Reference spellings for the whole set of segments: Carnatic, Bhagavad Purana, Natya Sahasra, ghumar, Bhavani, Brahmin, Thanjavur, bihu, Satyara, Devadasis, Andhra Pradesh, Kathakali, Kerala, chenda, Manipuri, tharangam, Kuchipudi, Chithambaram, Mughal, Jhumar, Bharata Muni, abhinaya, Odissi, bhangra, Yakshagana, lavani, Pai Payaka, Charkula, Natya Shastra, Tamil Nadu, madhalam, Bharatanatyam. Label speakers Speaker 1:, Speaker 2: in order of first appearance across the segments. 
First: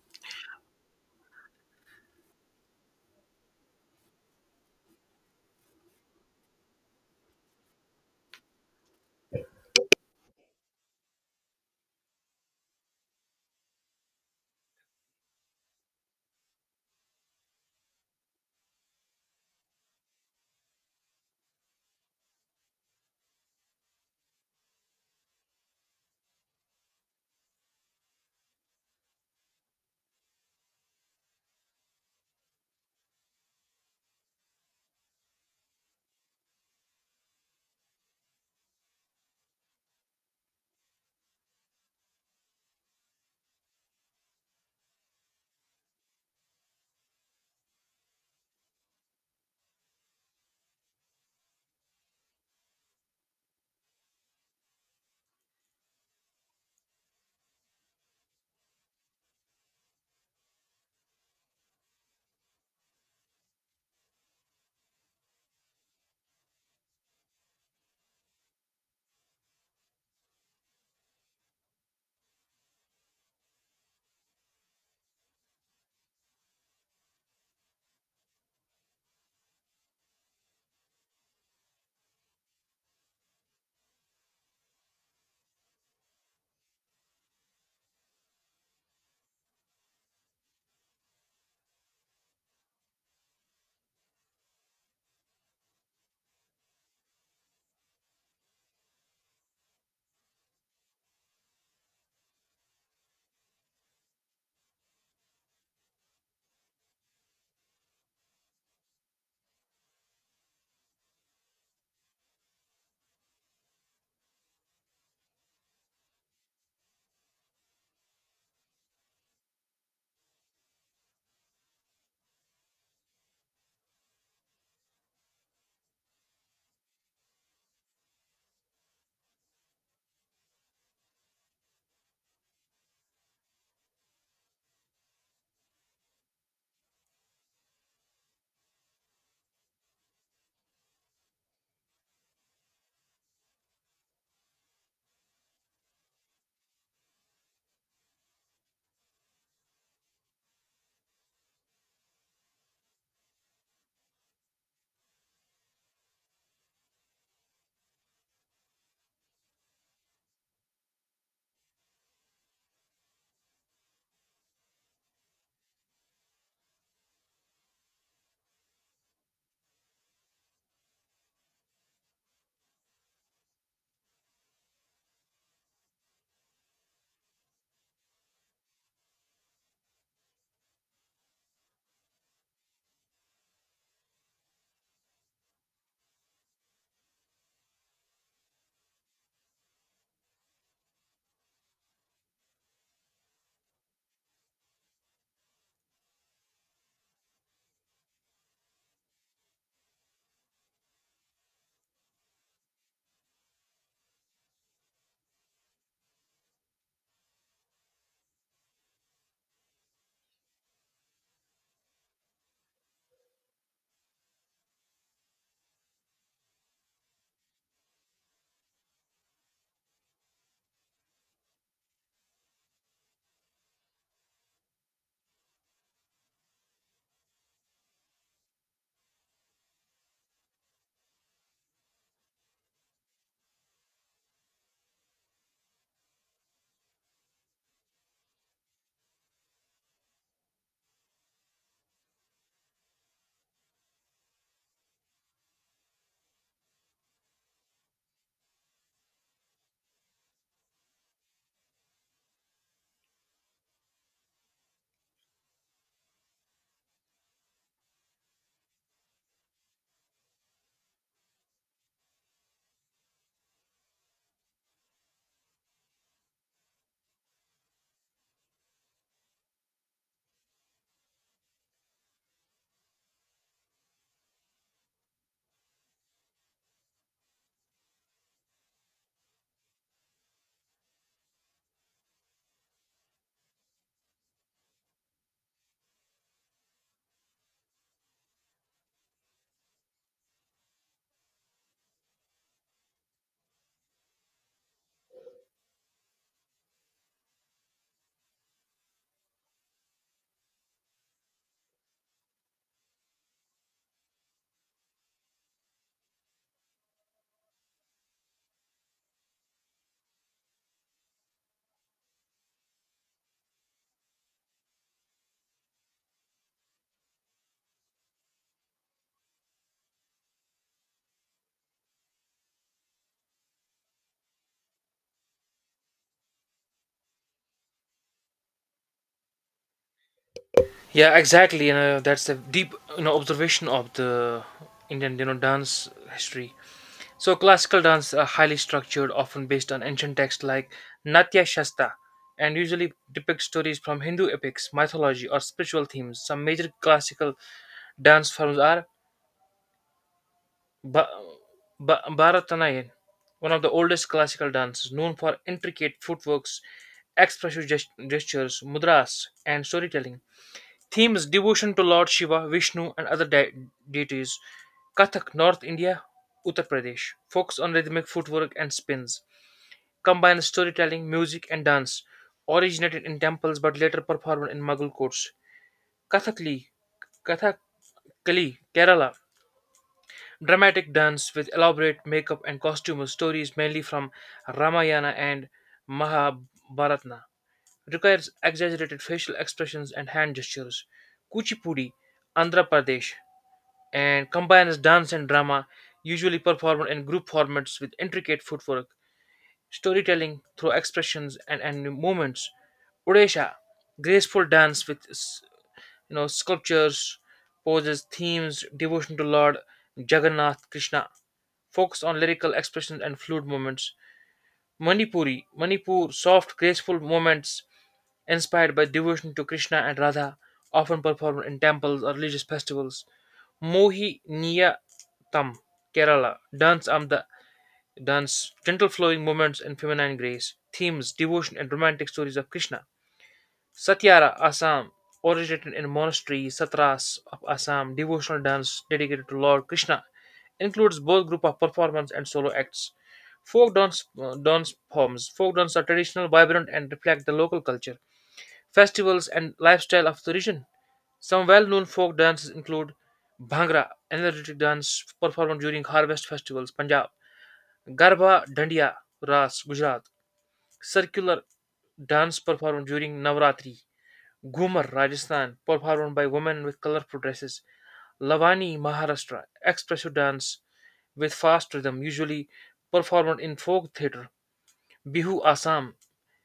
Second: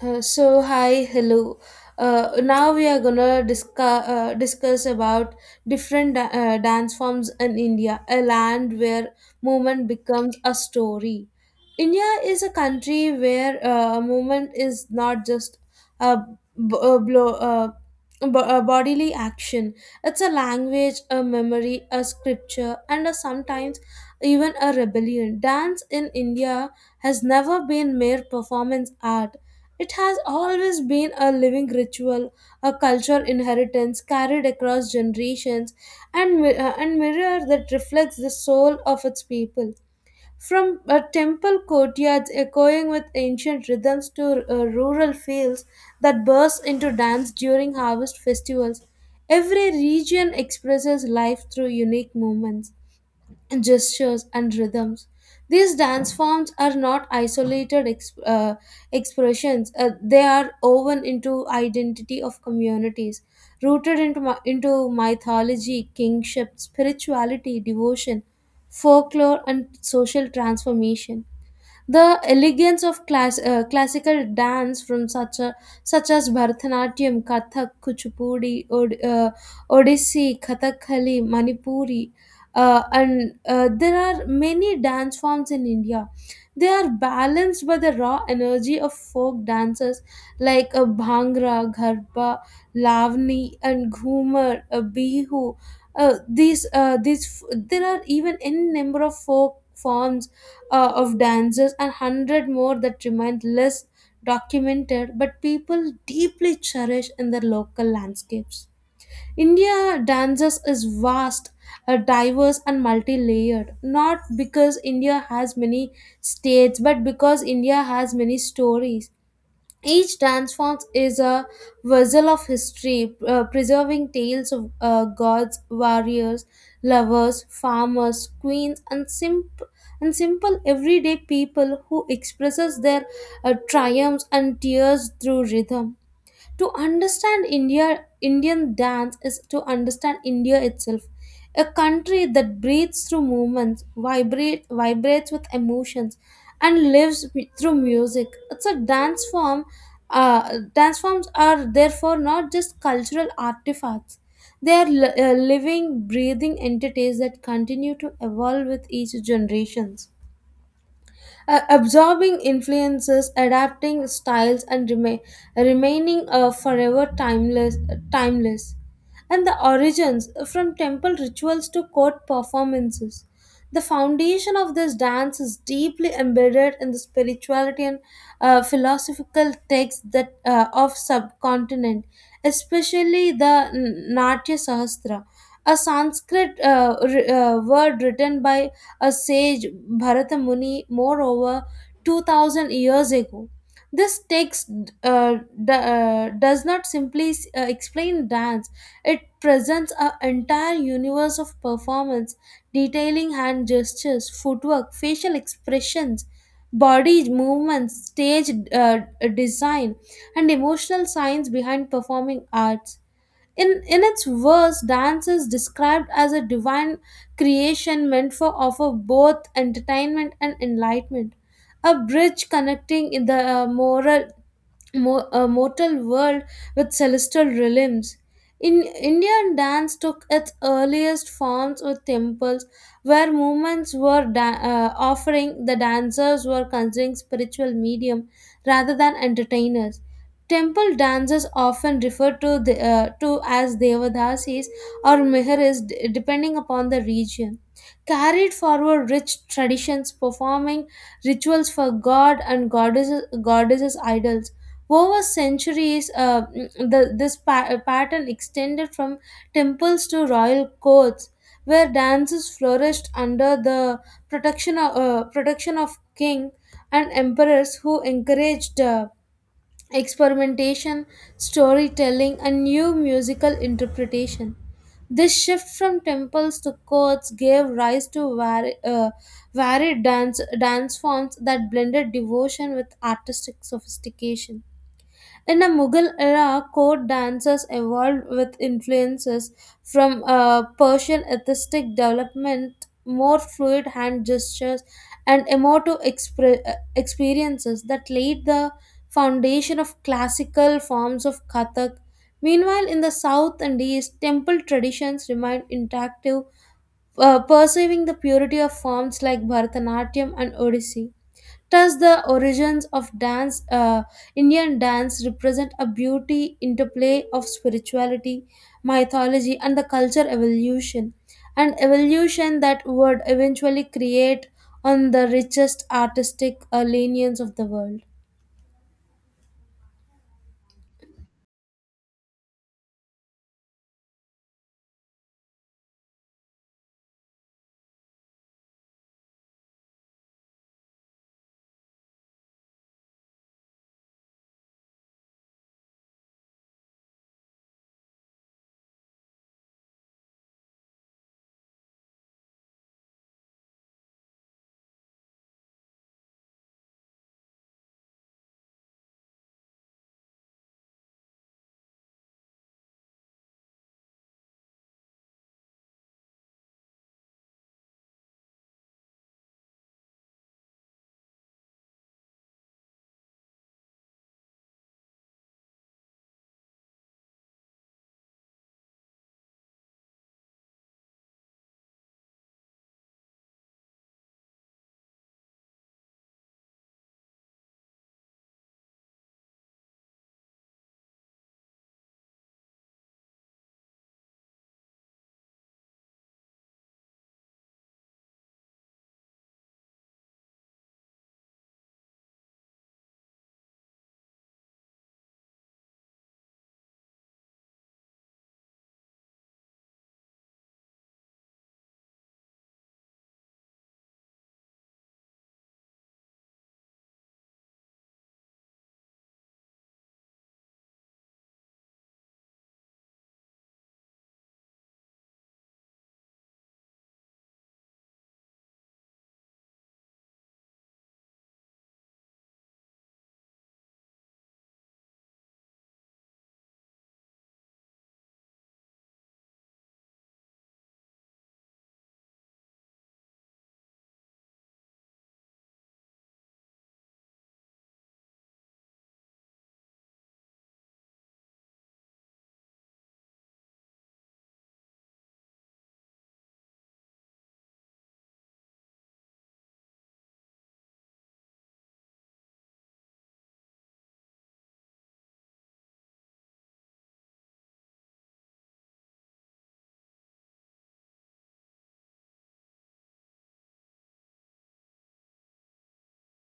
Speaker 1: So hi, hello. Now we are gonna discuss discuss about different dance forms in India, a land where movement becomes a story. India is a country where movement is not just a, a blow. A bodily action, it's a language, a memory, a scripture, and a sometimes even a rebellion. Dance in india has never been mere performance art. It has always been a living ritual, a cultural inheritance carried across generations, and and mirror that reflects the soul of its people. From temple courtyards echoing with ancient rhythms to rural fields that burst into dance during harvest festivals, every region expresses life through unique moments, gestures, and rhythms. These dance forms are not isolated expressions, they are woven into identity of communities, rooted into mythology, kingship, spirituality, devotion, folklore, and social transformation. The elegance of classical dance from such as Bharatanatyam, Kathak, Kuchipudi, Odissi, Kathakali, Manipuri, and there are many dance forms in India. They are balanced by the raw energy of folk dances like a bhangra, garba, lavani, and ghumar, a bihu. There are even n number of folk forms of dances and 100 more that remain less documented, but people deeply cherish in their local landscapes. India dances is vast, diverse, and multi-layered. Not because India has many states, but because India has many stories. Each transforms is a vessel of history, preserving tales of gods, warriors, lovers, farmers, queens, and, and simple everyday people who expresses their triumphs and tears through rhythm. To understand India, Indian dance is to understand India itself. A country that breathes through movements, vibrates with emotions, and lives through music. It's a dance form. Dance forms are therefore not just cultural artifacts. They are living, breathing entities that continue to evolve with each generations. Absorbing influences, adapting styles, and remaining forever timeless. And the origins from temple rituals to court performances. The foundation of this dance is deeply embedded in the spirituality and philosophical texts that of subcontinent, especially the Natya Sahasra, a Sanskrit word written by a sage Bharata Muni, moreover, 2000 years ago. This text uh, does not simply explain dance, it presents an entire universe of performance, detailing hand gestures, footwork, facial expressions, body movements, stage design, and emotional science behind performing arts. In its verse, dance is described as a divine creation meant for offer both entertainment and enlightenment, a bridge connecting in the moral a mortal world with celestial realms. In Indian dance took its earliest forms with temples, where movements were offering the dancers were considering spiritual medium rather than entertainers. Temple dances often referred to to as devadasis or mihiris, depending upon the region. Carried forward rich traditions, performing rituals for god and goddesses, goddesses idols over centuries, this pattern extended from temples to royal courts, where dances flourished under the protection of king and emperors who encouraged experimentation, storytelling, and new musical interpretation. This shift from temples to courts gave rise to varied dance forms that blended devotion with artistic sophistication. In the Mughal era, court dances evolved with influences from Persian artistic development, more fluid hand gestures, and emotive experiences that laid the foundation of classical forms of Kathak. Meanwhile, in the south and east, temple traditions remained intact, preserving the purity of forms like Bharatanatyam and Odissi. Does the origins of dance, Indian dance, represent a beauty interplay of spirituality, mythology, and the culture evolution, an evolution that would eventually create on the richest artistic lineage of the world.
Speaker 2: Yeah, exactly. That's the deep observation of the Indian dance history. So classical dance are highly structured, often based on ancient texts like Natya Shastra, and usually depict stories from Hindu epics, mythology, or spiritual themes. Some major classical dance forms are ba- Bharatanatyam, one of the oldest classical dances, known for intricate footworks, expressive gestures, mudras, and storytelling. Themes devotion to Lord Shiva, Vishnu, and other deities. Kathak, North India, Uttar Pradesh. Focus on rhythmic footwork and spins. Combines storytelling, music, and dance. Originated in temples but later performed in Mughal courts. Kathakli, Kathakali, Kerala. Dramatic dance with elaborate makeup and costume stories mainly from Ramayana and Mahabharata. Requires exaggerated facial expressions and hand gestures. Kuchipudi, Andhra Pradesh. And combines dance and drama, usually performed in group formats with intricate footwork, storytelling through expressions and movements. Odisha, graceful dance with sculptures, poses, themes, devotion to Lord Jagannath Krishna, focus on lyrical expressions and fluid movements. Manipuri, Manipur, soft, graceful movements inspired by devotion to Krishna and Radha, often performed in temples or religious festivals. Mohiniyattam, Kerala. Dance, gentle flowing movements and feminine grace. Themes, devotion and romantic stories of Krishna. Satyara, Assam. Originated in monasteries, satras of Assam, devotional dance dedicated to Lord Krishna. Includes both group of performance and solo acts. Folk dance, dance forms. Folk dance are traditional, vibrant, and reflect the local culture, festivals, and lifestyle of the region. Some well-known folk dances include Bhangra, an energetic dance performed during harvest festivals, Punjab, Garba Dandiya Ras, Gujarat, circular dance performed during Navratri, Ghumar, Rajasthan, performed by women with colorful dresses, Lavani, Maharashtra, expressive dance with fast rhythm, usually performed in folk theatre, Bihu, Assam,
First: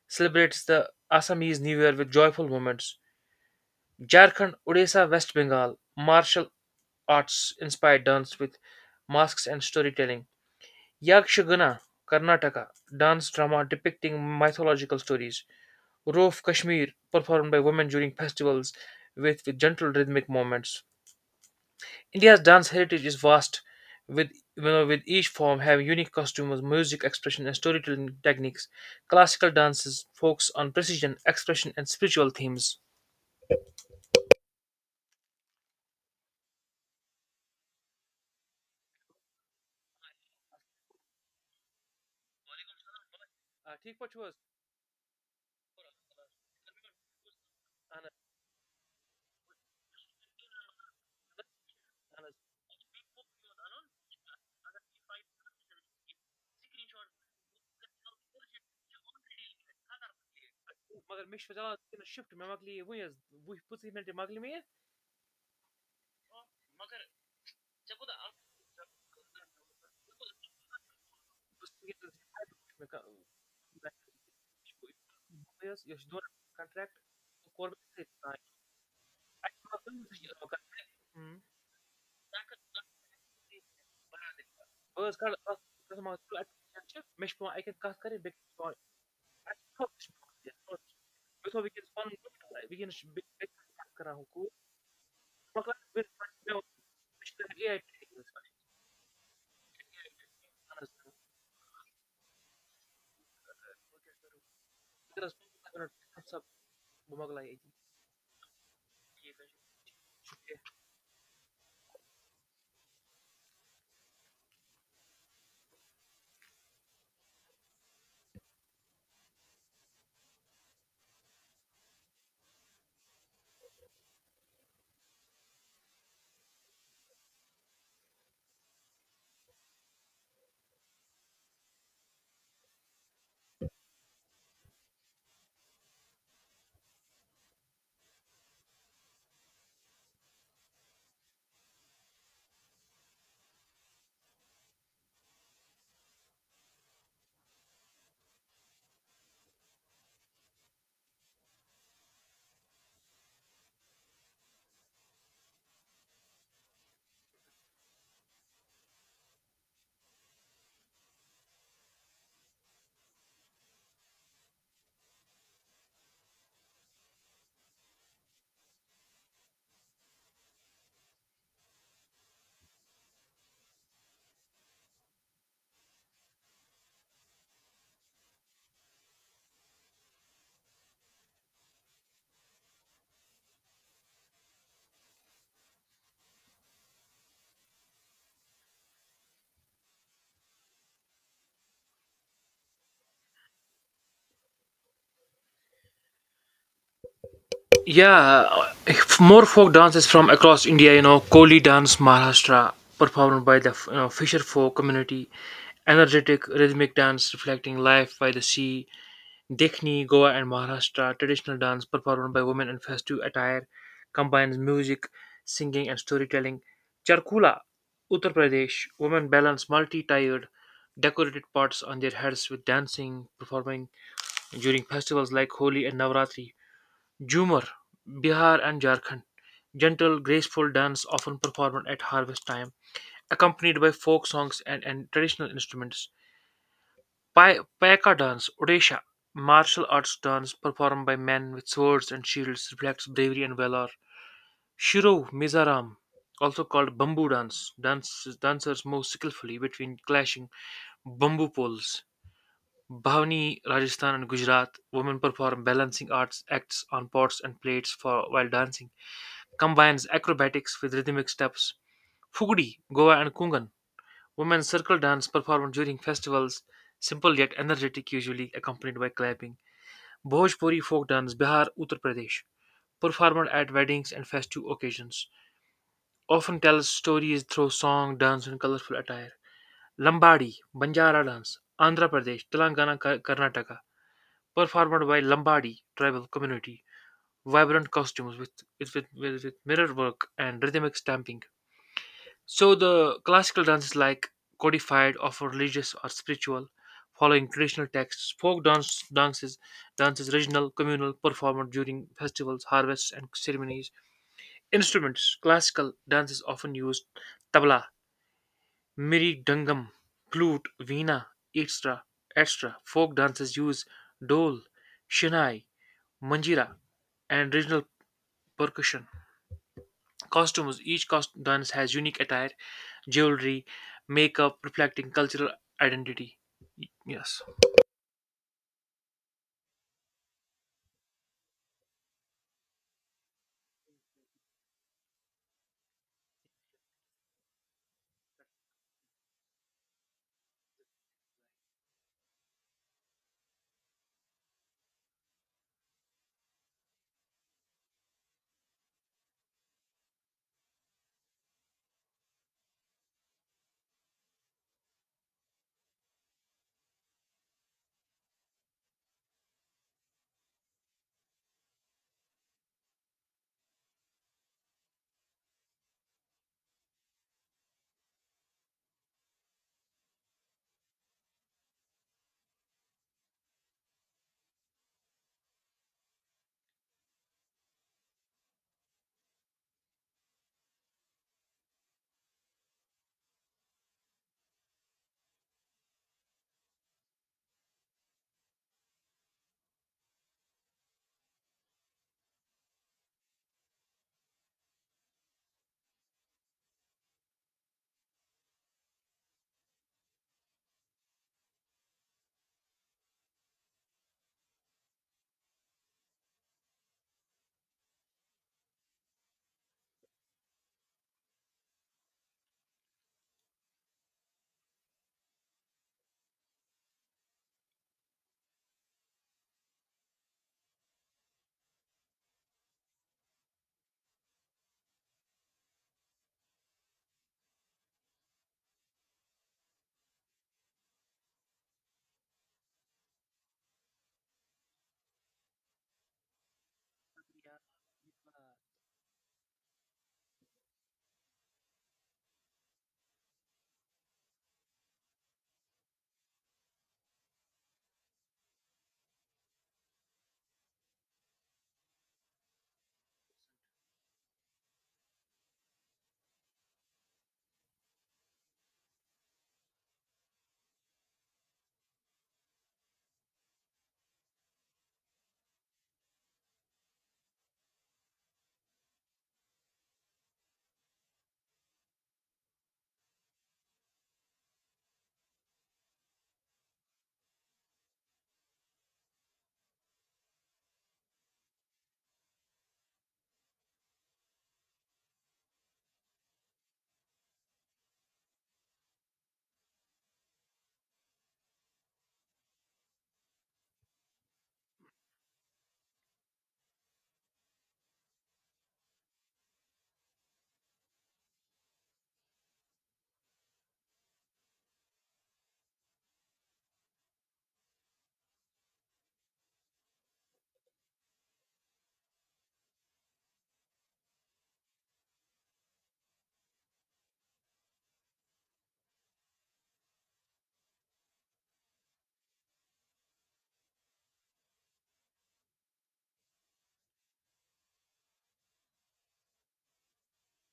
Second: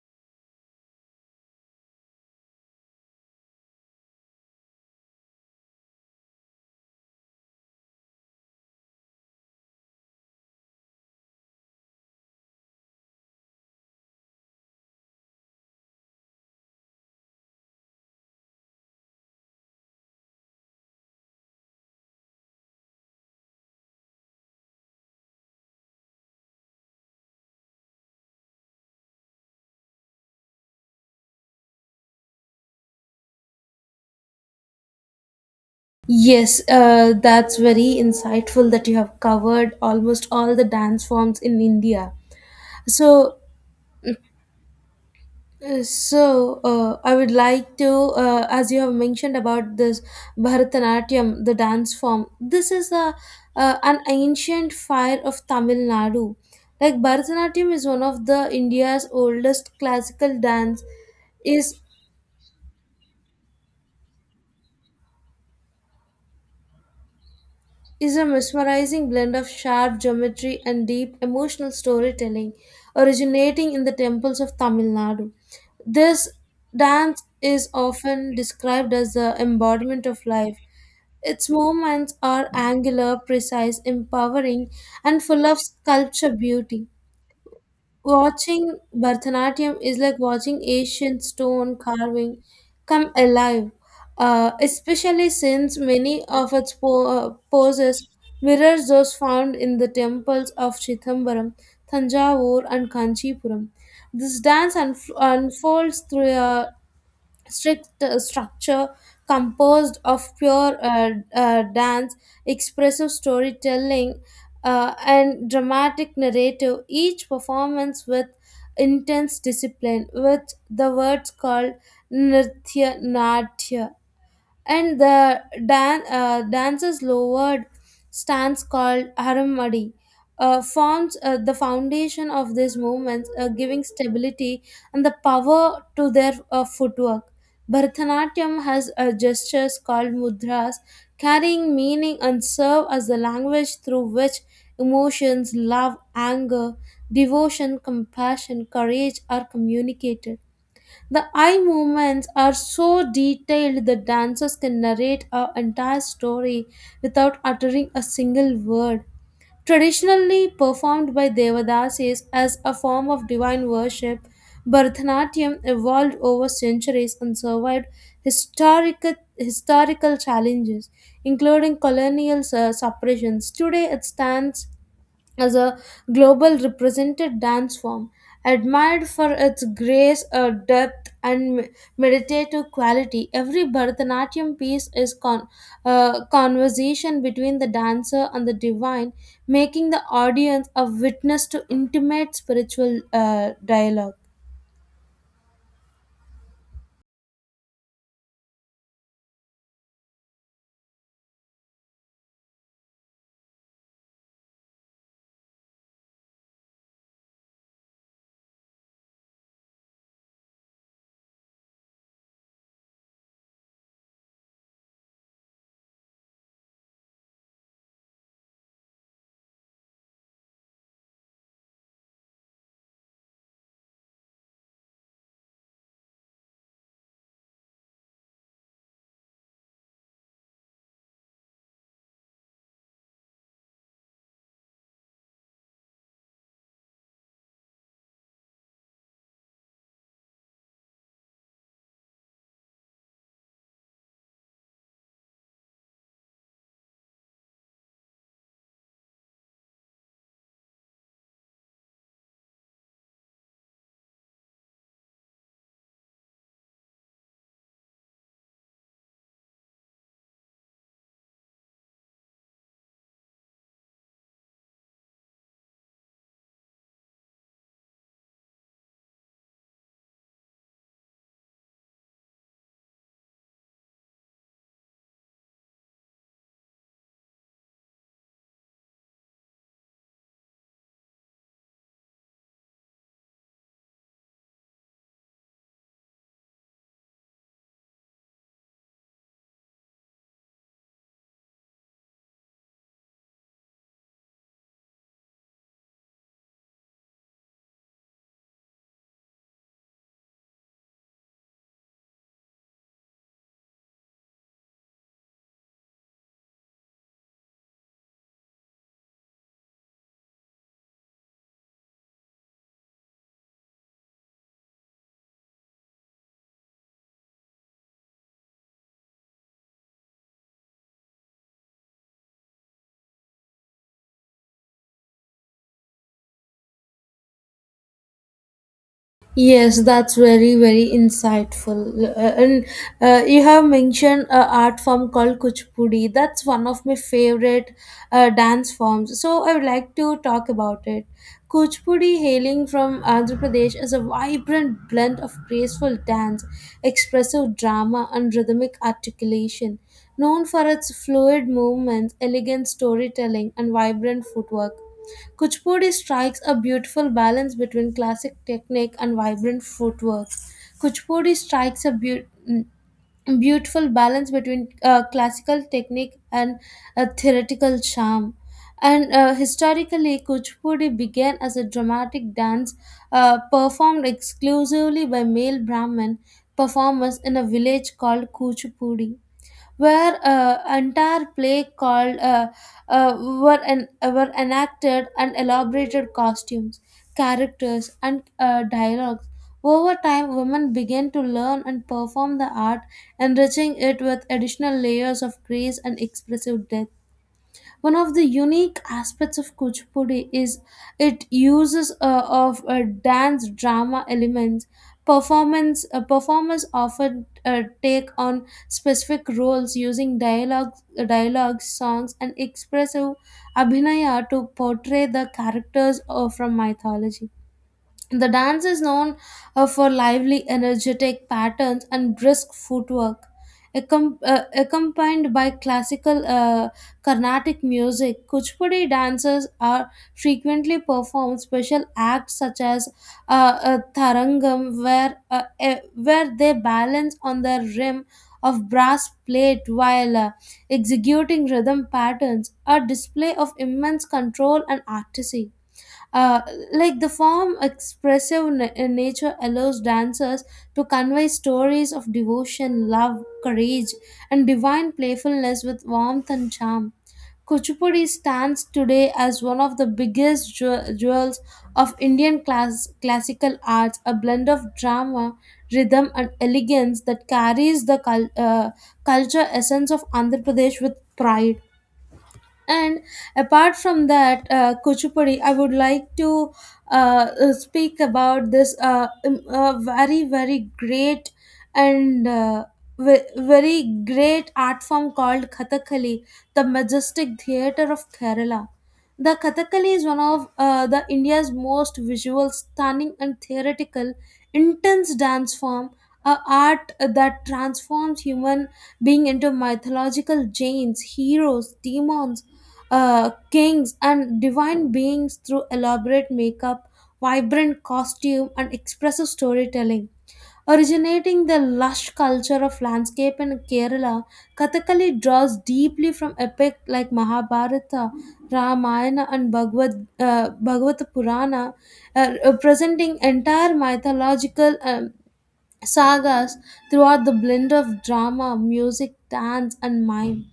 Speaker 2: celebrates the Assamese New Year with joyful moments, Jharkhand, Odisha, West Bengal, martial arts inspired dance with masks and storytelling. Yakshagana, Karnataka, dance drama depicting mythological stories. Roof Kashmir, performed by women during festivals with gentle rhythmic movements. India's dance heritage is vast, with with each form having unique costumes, music, expression, and storytelling techniques. Classical dances focus on precision, expression, and spiritual themes.
Speaker 1: Yes, that's very insightful that you have covered almost all the dance forms in India. So,
Speaker 2: ठीक पछुआ?
Speaker 1: So, I would like to, as you have mentioned about this Bharatanatyam, the dance form. This is a an ancient fire
Speaker 2: Mگر
Speaker 1: of Tamil Nadu. Like Bharatanatyam is one of the India's oldest classical
Speaker 2: مےٚ
Speaker 1: dance.
Speaker 2: چھُ پَتہ
Speaker 1: Is
Speaker 2: وٕنۍکٮ۪نَس shift مےٚ مۄکلے وٕنۍ حظ وُہہِ پٕنٛژٕہ مِنٹہِ مۄکلہِ مےٚ یہِ مگر ژےٚ
Speaker 1: is
Speaker 2: کوٗتاہ
Speaker 1: a
Speaker 2: اَکھ
Speaker 1: mesmerizing blend of sharp geometry and deep emotional storytelling, originating in the temples of Tamil Nadu.
Speaker 2: یہِ چھُ دۄن
Speaker 1: This
Speaker 2: کَنٹرٛٮ۪کٹ
Speaker 1: dance is
Speaker 2: کوٚر مےٚ
Speaker 1: often described as the embodiment of life. Its movements are angular, precise, empowering,
Speaker 2: بہٕ حظ
Speaker 1: and
Speaker 2: کَڑٕ
Speaker 1: full of
Speaker 2: اَتھ
Speaker 1: sculpture
Speaker 2: مےٚ
Speaker 1: beauty.
Speaker 2: چھِ پٮ۪وان اَکہِ کَتھ کَرٕنۍ بیٚکہِ چھِ پٮ۪وان.
Speaker 1: Watching Bharatanatyam is like watching ancient
Speaker 2: Because we
Speaker 1: stone
Speaker 2: can fund,
Speaker 1: carving come
Speaker 2: big big
Speaker 1: alive,
Speaker 2: kara hukum.
Speaker 1: especially
Speaker 2: Fakat
Speaker 1: since
Speaker 2: bir
Speaker 1: many of
Speaker 2: tane
Speaker 1: its
Speaker 2: işte AI
Speaker 1: poses
Speaker 2: teknolojisi var.
Speaker 1: mirrors those found in the
Speaker 2: İşte AI
Speaker 1: temples
Speaker 2: teknolojisi
Speaker 1: of
Speaker 2: arasında,
Speaker 1: Chithambaram, Thanjavur, and Kanchipuram.
Speaker 2: e,
Speaker 1: This dance unfolds through a strict structure composed of pure dance, expressive storytelling, and dramatic narrative, each performance with intense discipline, with the words called Nritya Natya, and the dancer's lowered stance called haramadi forms the foundation of these movements, giving stability and the power to their footwork. Bharatanatyam has gestures called mudras, carrying meaning and serve as the language through which emotions, love, anger, devotion, compassion, courage are communicated. The eye movements are so detailed that dancers can narrate an entire story without uttering a single word. Traditionally performed by Devadasis as a form of divine worship, Bharatanatyam evolved over centuries and survived historical challenges, including colonial suppressions. Today it stands as a global represented dance form, admired for its grace, depth, and meditative quality. Every Bharatanatyam piece is conversation between the dancer and the divine, making the audience a witness to intimate spiritual dialogue.
Speaker 2: yeah, more folk dances from across India, you know, Koli dance, Maharashtra, performed by the fisher folk community, energetic rhythmic dance reflecting life by the sea, Dekhni, Goa, and Maharashtra traditional dance performed by women in festive attire combines music, singing, and storytelling. Charkula, Uttar Pradesh, women balance multi tiered decorated pots on their heads with dancing, performing during festivals like Holi and Navratri. Jhumar, Bihar, and Jharkhand, gentle, graceful dance often performed at harvest time, accompanied by folk songs and traditional instruments. Pai Payaka dance, Odisha martial arts dance performed by men with swords and shields, reflects bravery and valor. Shiro Mizoram, also called bamboo dance, dances dancers move skillfully between clashing bamboo poles. Bhavani, Rajasthan and Gujarat, women perform balancing arts acts on pots and plates for while dancing, combines acrobatics with rhythmic steps. Fugdi, Goa and Kungan, women circle dance performed during festivals, simple yet energetic, usually accompanied by clapping. Bhojpuri folk dance Bihar, Uttar Pradesh, performed at weddings and festive occasions, often tells stories through song, dance and colorful attire. Lambadi, Banjara dance, Andhra Pradesh, Telangana, Karnataka, performed by Lambadi tribal community, vibrant costumes with mirror work and rhythmic stamping. So the classical dance is like codified of religious or spiritual, following traditional texts. Folk dance dances dance is regional, communal, performed during festivals, harvests, and ceremonies. Instruments: classical dance is often used tabla, miri dangam, flute, veena, etc. Etc. Folk dances use dole, shinai, manjira, and regional percussion. Costumes: each cost dance has unique attire jewelry, makeup, reflecting cultural identity. Yes.
Speaker 1: Yes, that's very, very insightful. And you have mentioned a art form called Kuchipudi. That's one of my favorite dance forms. So I would like to talk about it. Kuchipudi, hailing from Andhra Pradesh, is a vibrant blend of graceful dance, expressive drama, and rhythmic articulation. Known for its fluid movements, elegant storytelling, and vibrant footwork. Kuchipudi strikes a beautiful balance between classic technique and vibrant footwork. Kuchipudi strikes a mm, beautiful balance between classical technique and a theoretical charm. And historically, Kuchipudi began as a dramatic dance performed exclusively by male Brahmin performers in a village called Kuchipudi, where entire play called uh, were enacted and elaborated costumes, characters, and dialogues. Over time, women began to learn and perform the art, enriching it with additional layers of grace and expressive depth. One of the unique aspects of Kuchipudi is it uses of dance drama elements. Performance Performers often take on specific roles using dialogues, songs, and expressive abhinaya to portray the characters from mythology. The dance is known for lively, energetic patterns and brisk footwork, accompanied by classical Carnatic music. Kuchipudi dancers are frequently perform special acts such as a tharangam, where where they balance on the rim of brass plate while executing rhythm patterns, a display of immense control and artisy. Uh, like the form expressive nature allows dancers to convey stories of devotion, love, courage, and divine playfulness with warmth and charm. Kuchipudi stands today as one of the biggest jewels of Indian classical arts, a blend of drama, rhythm, and elegance that carries the culture essence of Andhra Pradesh with pride. And apart from that, Kuchipudi, I would like to speak about this very, very great and very great art form called Kathakali, the majestic theatre of Kerala. The Kathakali is one of the India's most visual, stunning, and theoretical, intense dance form, a art that transforms human being into mythological giants, heroes, demons, kings, and divine beings through elaborate makeup, vibrant costume, and expressive storytelling. Originating the lush culture of landscape in Kerala, Kathakali draws deeply from epic like Mahabharata, Ramayana, and Bhagavad Purana, representing entire mythological sagas throughout the blend of drama, music, dance, and mime.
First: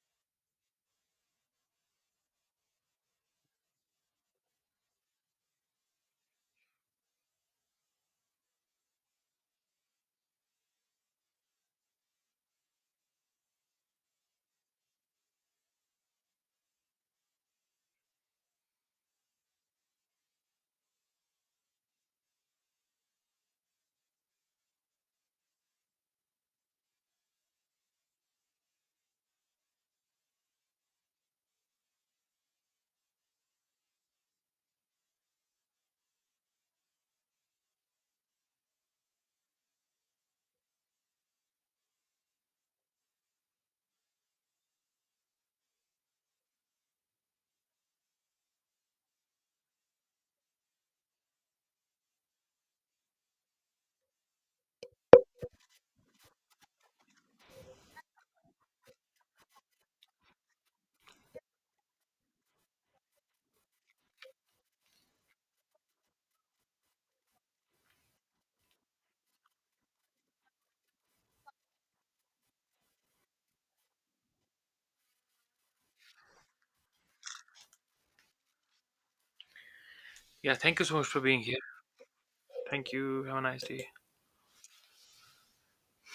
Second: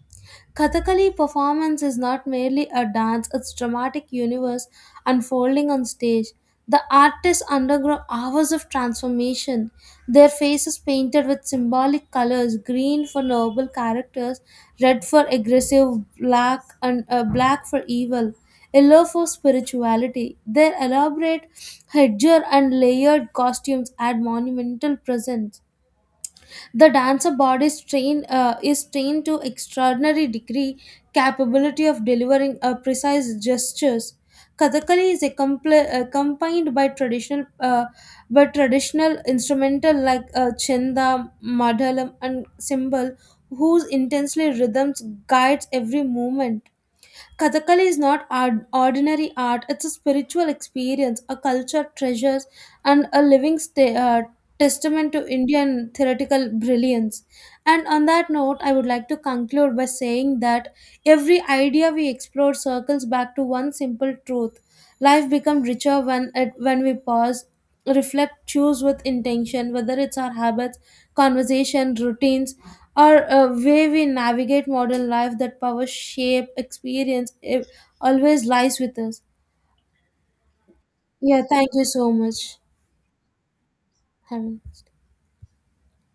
Speaker 1: Kathakali performance is not merely a dance, it's dramatic universe unfolding on stage. The artists undergo hours of transformation, their faces painted with symbolic colors, green for noble characters, red for aggressive, black for evil, yellow for spirituality. Their elaborate headgear and layered costumes add monumental presence. The dancer body is trained to extraordinary degree, capability of delivering precise gestures. Kathakali is accompanied by traditional instrumental like chenda, madhalam, and cymbal, whose intensely rhythms guides every movement. Kathakali is not ordinary art, it's a spiritual experience, a culture treasures, and a living sta testament to Indian theoretical brilliance. And on that note, I would like to conclude by saying that every idea we explore circles back to one simple truth: life becomes richer when, when we pause, reflect, choose with intention, whether it's our habits, conversation, routines, or a way we navigate modern life. That power shape experience it always lies with us.
Speaker 2: Yeah, thank you so much for being
Speaker 1: Yeah,
Speaker 2: here.
Speaker 1: thank you so much,
Speaker 2: Thank you. Have a nice day.
Speaker 1: Hemant.